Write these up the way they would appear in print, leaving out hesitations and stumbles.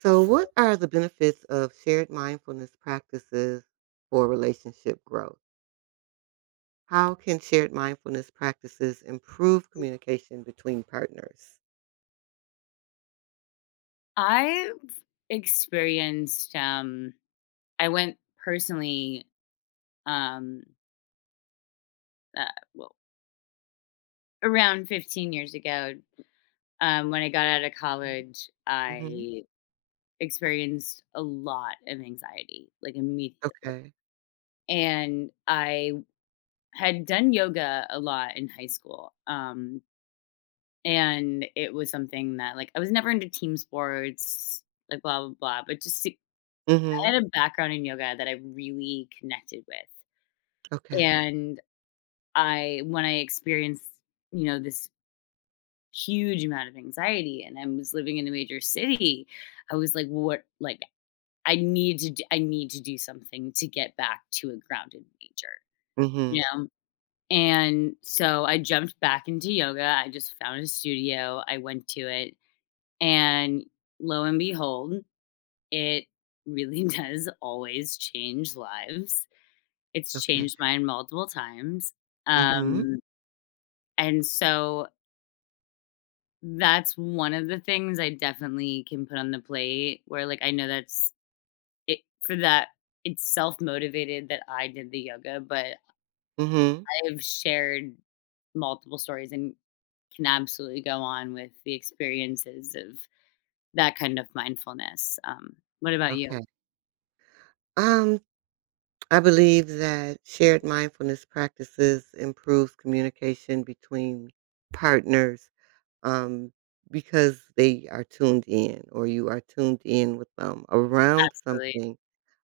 So, what are the benefits of shared mindfulness practices for relationship growth? How can shared mindfulness practices improve communication between partners? I've experienced, um I went personally, um, uh, well, around 15 years ago, when I got out of Mm-hmm. college, Mm-hmm. I experienced a lot of anxiety, like, immediately. Okay. And I had done yoga a lot in high school. And it was something that, like, I was never into team sports, like, blah blah blah. I Mm-hmm. had a background in yoga that I really connected with, Okay. and I when I experienced, this huge amount of anxiety, and I was living in a major city, I was like, what, like. I need to do something to get back to a grounded nature. Mm-hmm. And so I jumped back into yoga. I just found a studio. I went to it. And lo and behold, it really does always change lives. It's Okay. changed mine multiple times. Mhm, Um, and so that's one of the things I definitely can put on the plate where, like, I know that's it for that. It's self motivated that I did the yoga, but mhm. I've shared multiple stories and can absolutely go on with the experiences of that kind of mindfulness. What about Okay. you? Um, I believe that shared mindfulness practices improves communication between partners, um, because they are tuned in or you are tuned in with them around Absolutely. something,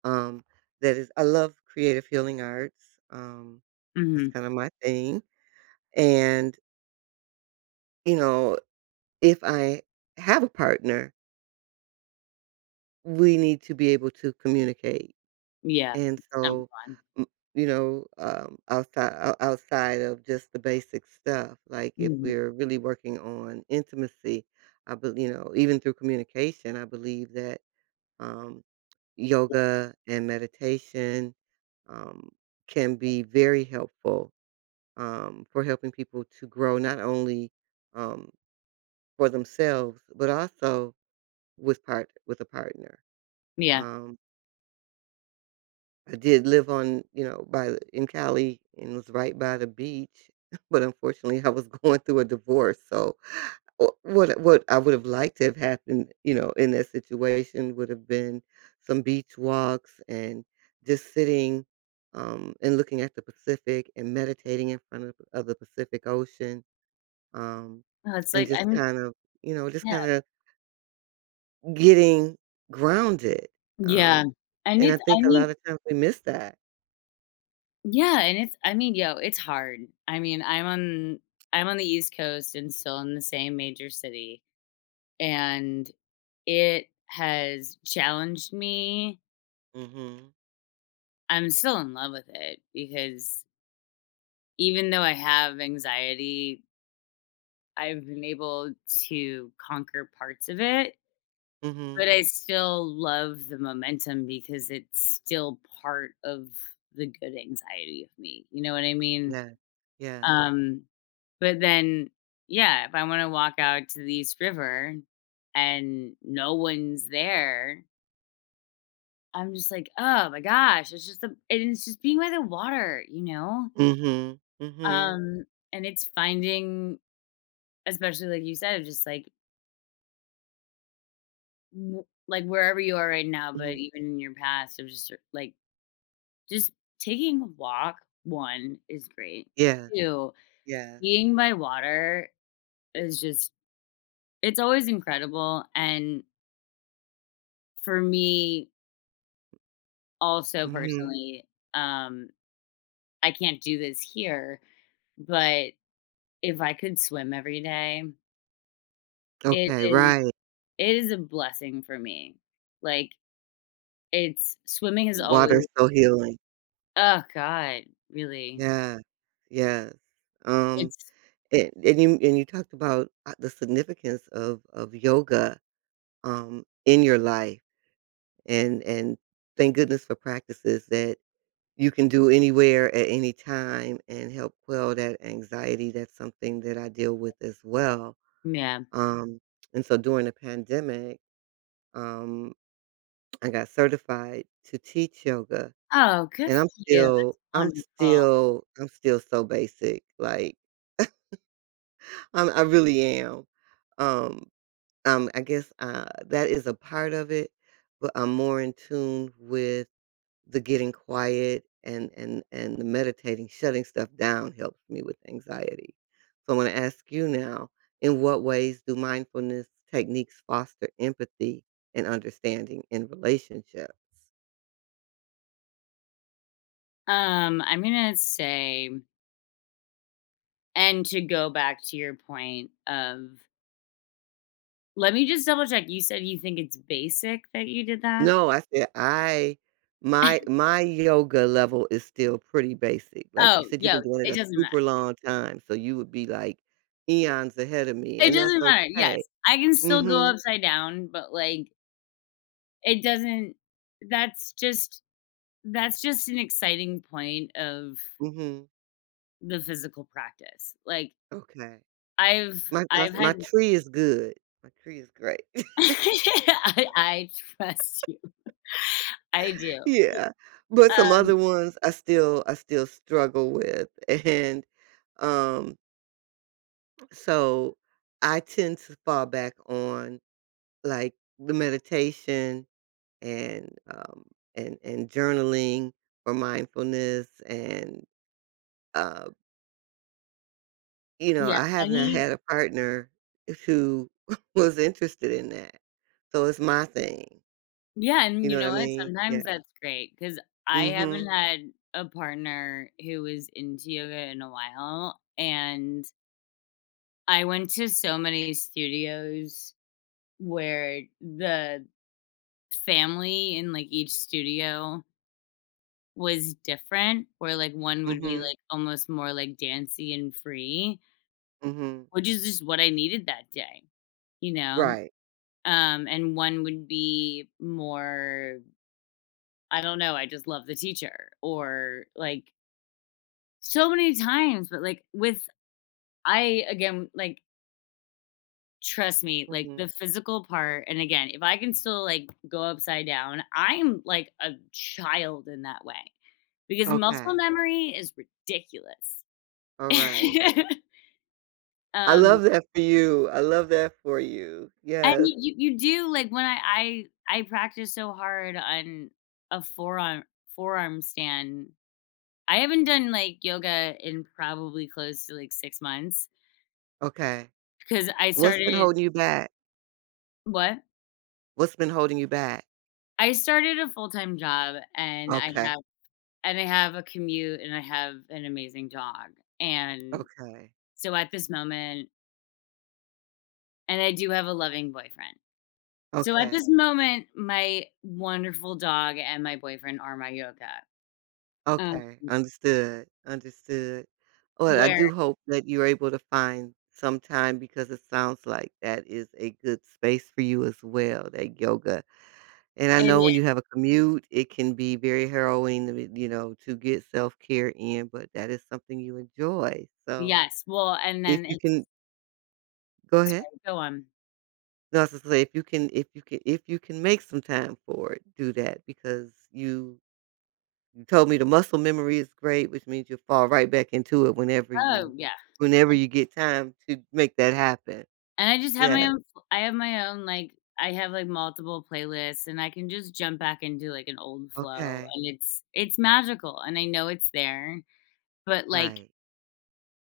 um, that is I love creative healing arts, that's Mhm. kinda my thing, and, you know, if I have a partner, we need to be able to communicate. Yeah, And it's so so, fun. m you know, outside outside of just the basic stuff, like, if Mhm. we're really working on intimacy, I believe, you know, even through communication, I believe that, um, yoga and meditation, um, can be very helpful, for helping people to grow not only, um, for themselves, but also with part with a partner, Yeah. um I did live on, you know, by the in Cali and was right by the beach, but unfortunately, I was going through a divorce, so wh what I would have liked to have happened, you know, in that situation would have been some beach walks and just sitting, and looking at the Pacific and meditating in front of the Pacific Ocean, um, Oh, it's and like just I'm kind of, you know, just yeah. kinda getting grounded, Yeah. um, And and I it's, think I a lot mean, of times we miss that. yeah, and it's, I mean, yo, it's hard. I mean, I'm on the East Coast and still in the same major city, and it has challenged me. Mhm. I'm still in love with it because, even though I have anxiety, I've been able to conquer parts of it, Mhm. but I still love the momentum because it's still part of the good anxiety of me. You know what I mean? Yes. Yes. Um, but then, yeah, if I want to walk out to the East River and no one's there, I'm just like, oh my gosh, it's just the and it's just being by the water, you know? Mhm. Mhm. Um, and it's finding, especially like you said, just like, W like, wherever you are right now, but Mhm. even in your past, it was just, like, just taking a walk, one, is great. Yes. two, Yes. being by water is just it's always incredible, and for me, also Mhm. personally, um, I can't do this here, but if I could swim every day, it Okay, is right. it is a blessing for me. Like, it's swimming is always. Water so healing. Oh god, really. Yes. Yes. Um, It's and you talked about, the significance of yoga, in your life, and thank goodness for practices that you can do anywhere at any time and help quell that anxiety. That's something that I deal with as well. Yeah. Um, and so during the pandemic. Um, I got certified to teach yoga, Oh, good and for I'm you. still That's I'm wonderful. still I'm still so basic, like, I really am. Um, I guess, that is a part of it, but I'm more in tune with the getting quiet and and the meditating, shutting stuff down helps me with anxiety. So, I wanna ask you now, in what ways do mindfulness techniques foster empathy and understanding in relationships? I'm gonna say, and to go back to your point of, let me just double check. You said you think it's basic that you did that? No, I said I my my yoga level is still pretty basic. Like you Oh, said, you've yo, been doing it it a doesn't matter. super long time, so you would be like eons ahead of me, It and that's doesn't matter. okay. Yes. I can still go Mhm. upside down, but, like, it doesn't that's just that's just an exciting point of Mhm. the physical practice. Like, Okay. I've My my I've my had. tree is good. My tree is great. I trust you. I do. Yeah. But some other Um ones I still struggle with. And um so I tend to fall back on like the meditation and um, and journaling or mindfulness and uh, you know Yeah, I have not any had a partner who was interested in that, so it's my thing. yeah, You and know you what I know what? mean? Yeah. Sometimes that's great because I haven't Mhm. had a partner who was into yoga in a while, and I went to so many studios where the family in, like, each studio was different, where, like, one would be, Mhm. like, almost more, like, dancey and free, Mhm. which is just what I needed that day, you know? Right. And one would be more, I don't know, I just love the teacher, or, like, so many times, but, like, with I again, like, trust me, like, Mhm. the physical part. And again, if I can still, like, go upside down, I'm like a child in that way because muscle Okay. memory is ridiculous. All right. I Um, love that for you. I love that for you. and Yes. you do like when I practice so hard on a forearm stand. I haven't done, like, yoga in probably close to, like, 6 months. Okay. 'Cause I What's been started. holding you back? What? What's been holding you back? I started a full-time job, and I Okay. have and I have a commute, and I have an amazing dog, and Okay. so at this moment, and I do have a loving boyfriend. So at Okay. this moment, my wonderful dog and my boyfriend are my yoga. um, Okay, understood, understood. Well, I do where hope that you're able to find some time because it sounds like that is a good space for you as well, that yoga. And I it know is, when you have a commute, it can be very harrowing, to you know, to get self-care in, but that is something you enjoy. So yes, well, and if then you it's, can go ahead. sorry, go on. No, I was gonna say if you can if you can if you can make some time for it, do that because you told me the muscle memory is great, which means you'll fall right back into it Oh, yeah. whenever you get time to make that happen. And I just have my Yes, own, I have my own, like, I have, like, multiple playlists, and I can just jump back into, like, an old flow, okay, and it's magical, and I know it's there, but, like, right.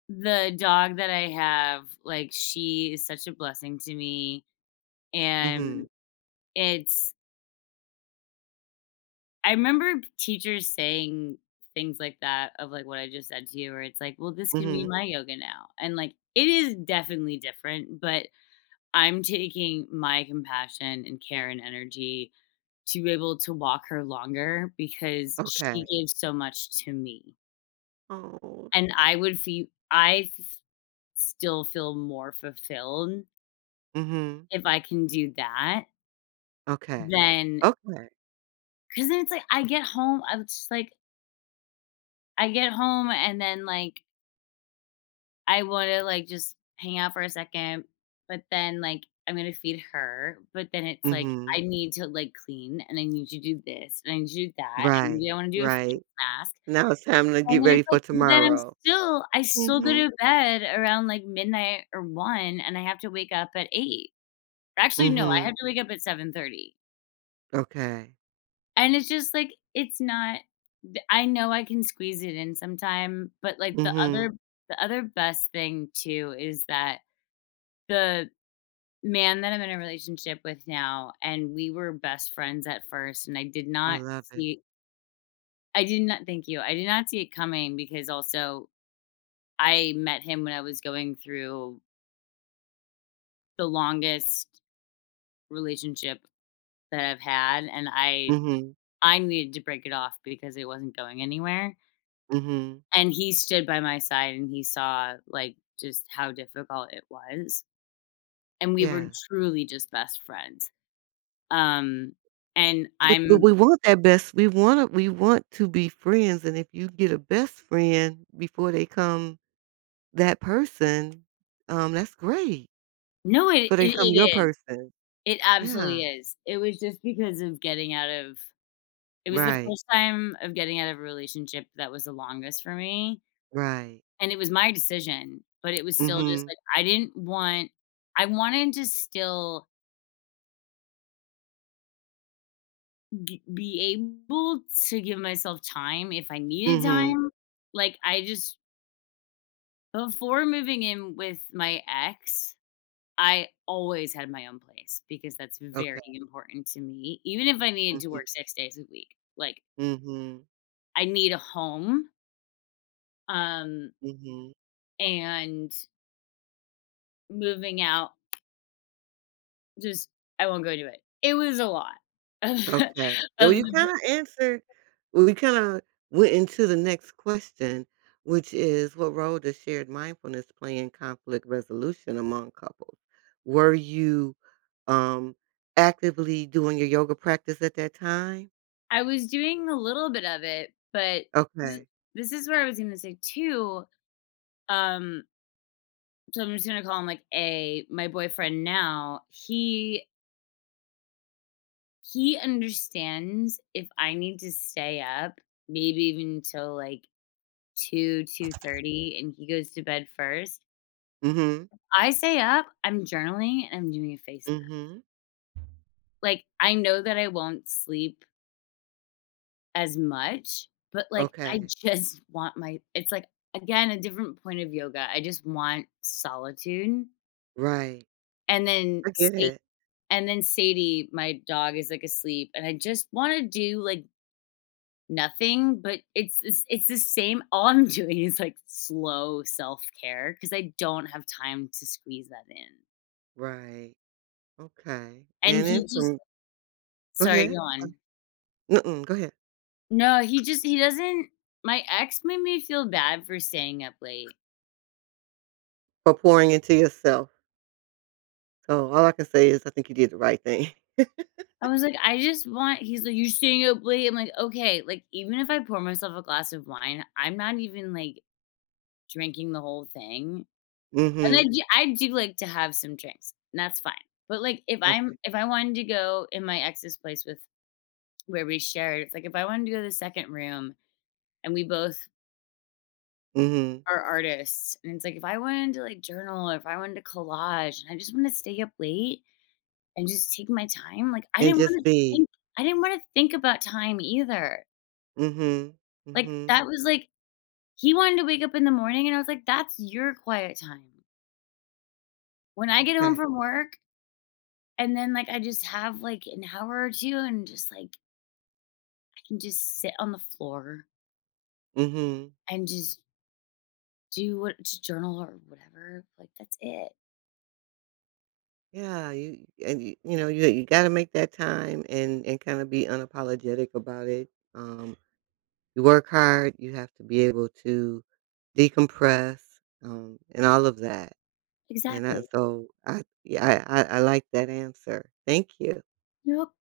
the dog that I have, like, she is such a blessing to me, and Mhm, it's I remember teachers saying things like that of, like, what I just said to you, where it's like, "Well, this can be mhm, my yoga now," and, like, it is definitely different, but I'm taking my compassion and care and energy to be able to walk her longer because she okay. gave so much to me, Oh. and I would feel I f still feel more fulfilled Mhm, if I can do that okay. than, Okay. because then it's like I get home and then, like, I wanna, like, just hang out for a second, but then, like, I'm gonna feed her, but then it's like, I Mhm. need to, like, clean, and I need to do this, and I need to do that, and Right, maybe I wanna do a face right. mask. Now it's time to get And then ready it's for like, but then I'm tomorrow. still I still go Mhm, to bed around, like, midnight or 1, and I have to wake up at 8. Actually, no, I mhm, have to wake up at 7:30. okay. And it's just, like, it's not th I know I can squeeze it in sometime, but, like, the Mhm, other the other best thing too is that the man that I'm in a relationship with now, and we were best friends at first, and I did I not love it. see I did not thank you. I did not see it coming because also I met him when I was going through the longest relationship that I've had, and I Mhm, I needed to break it off because it wasn't going anywhere. mhm, And he stood by my side and he saw, like, just how difficult it was. And we were yeah. truly just best friends. Um and But we I'm want that best we want to be friends, and if you get a best friend before they come that person, that's great. No, Before they become it your is. person. It absolutely Yeah. is. It was the Right. first time of getting out of a relationship that was the longest for me. Right. And it was my decision, but it was still just Mhm. like I didn't want I wanted to still g be able to give myself time if I needed Mhm. time. Like, I just, before moving in with my ex, I always had my own place because that's Okay. very important to me, even if I needed to Mhm. work 6 days a week. Like, Mhm. I need a home, um, Mhm. and moving out just, I won't go do it. It was a lot of Okay. Yeah, well, of you the kinda answered well, you kinda went into the next question, which is, what role does shared mindfulness play in conflict resolution among couples? Were you, um, actively doing your yoga practice at that time? I was doing a little bit of it, but this Okay. this is where I was gonna say too, um, so I'm just gonna call him, like, A, my boyfriend now, he understands if I need to stay up, maybe even until, like, 2, 2:30, and he goes to bed first. Mhm. I stay up, I'm journaling, and I'm doing a face mask. Mhm. Like, I know that I won't sleep as much, but, like, I Okay. just want my, it's, like, again, a different point of yoga. I just want solitude, Right. and then I Sa get it. and then Sadie, my dog, is, like, asleep, and I just wanna do, like, nothing, but it's the same. All I'm doing is, like, slow self-care care because I don't have time to squeeze that in. Right. Okay. And And then he just, from go sorry, go ahead. on. Mm-mm, go ahead. No, he just he doesn't my ex made me feel bad for staying up late. For pouring into yourself. So all I can say is I think you did the right thing. I was like, "I just want," he's like, "You're staying up late." I'm like, "Okay." Like, even if I pour myself a glass of wine, I'm not even, like, drinking the whole thing, and I Mhm. do I do like to have some drinks, and that's fine, but, like, if I wanted to go in my ex's place with, where we shared, it's like, if I wanted to go to the second room, and we both Mhm. are artists, and it's like, if I wanted to, like, journal, or if I wanted to collage, and I just wanna stay up late and just take my time, like, And just be. think I didn't wanna think about time either. Mhm. Like, Mhm. that was, like, he wanted to wake up in the morning, and I was like, "That's your quiet time." When I get home Okay. from work and then, like, I just have, like, an hour or 2, and just, like, I can just sit on the floor Mhm. and just do what j journal or whatever, like, that's it. Yeah, you and you know, you gotta make that time and kinda be unapologetic about it. Um, you work hard, you have to be able to decompress, and all of that. And I Exactly. so I yeah, I like that answer. Thank you. Yep.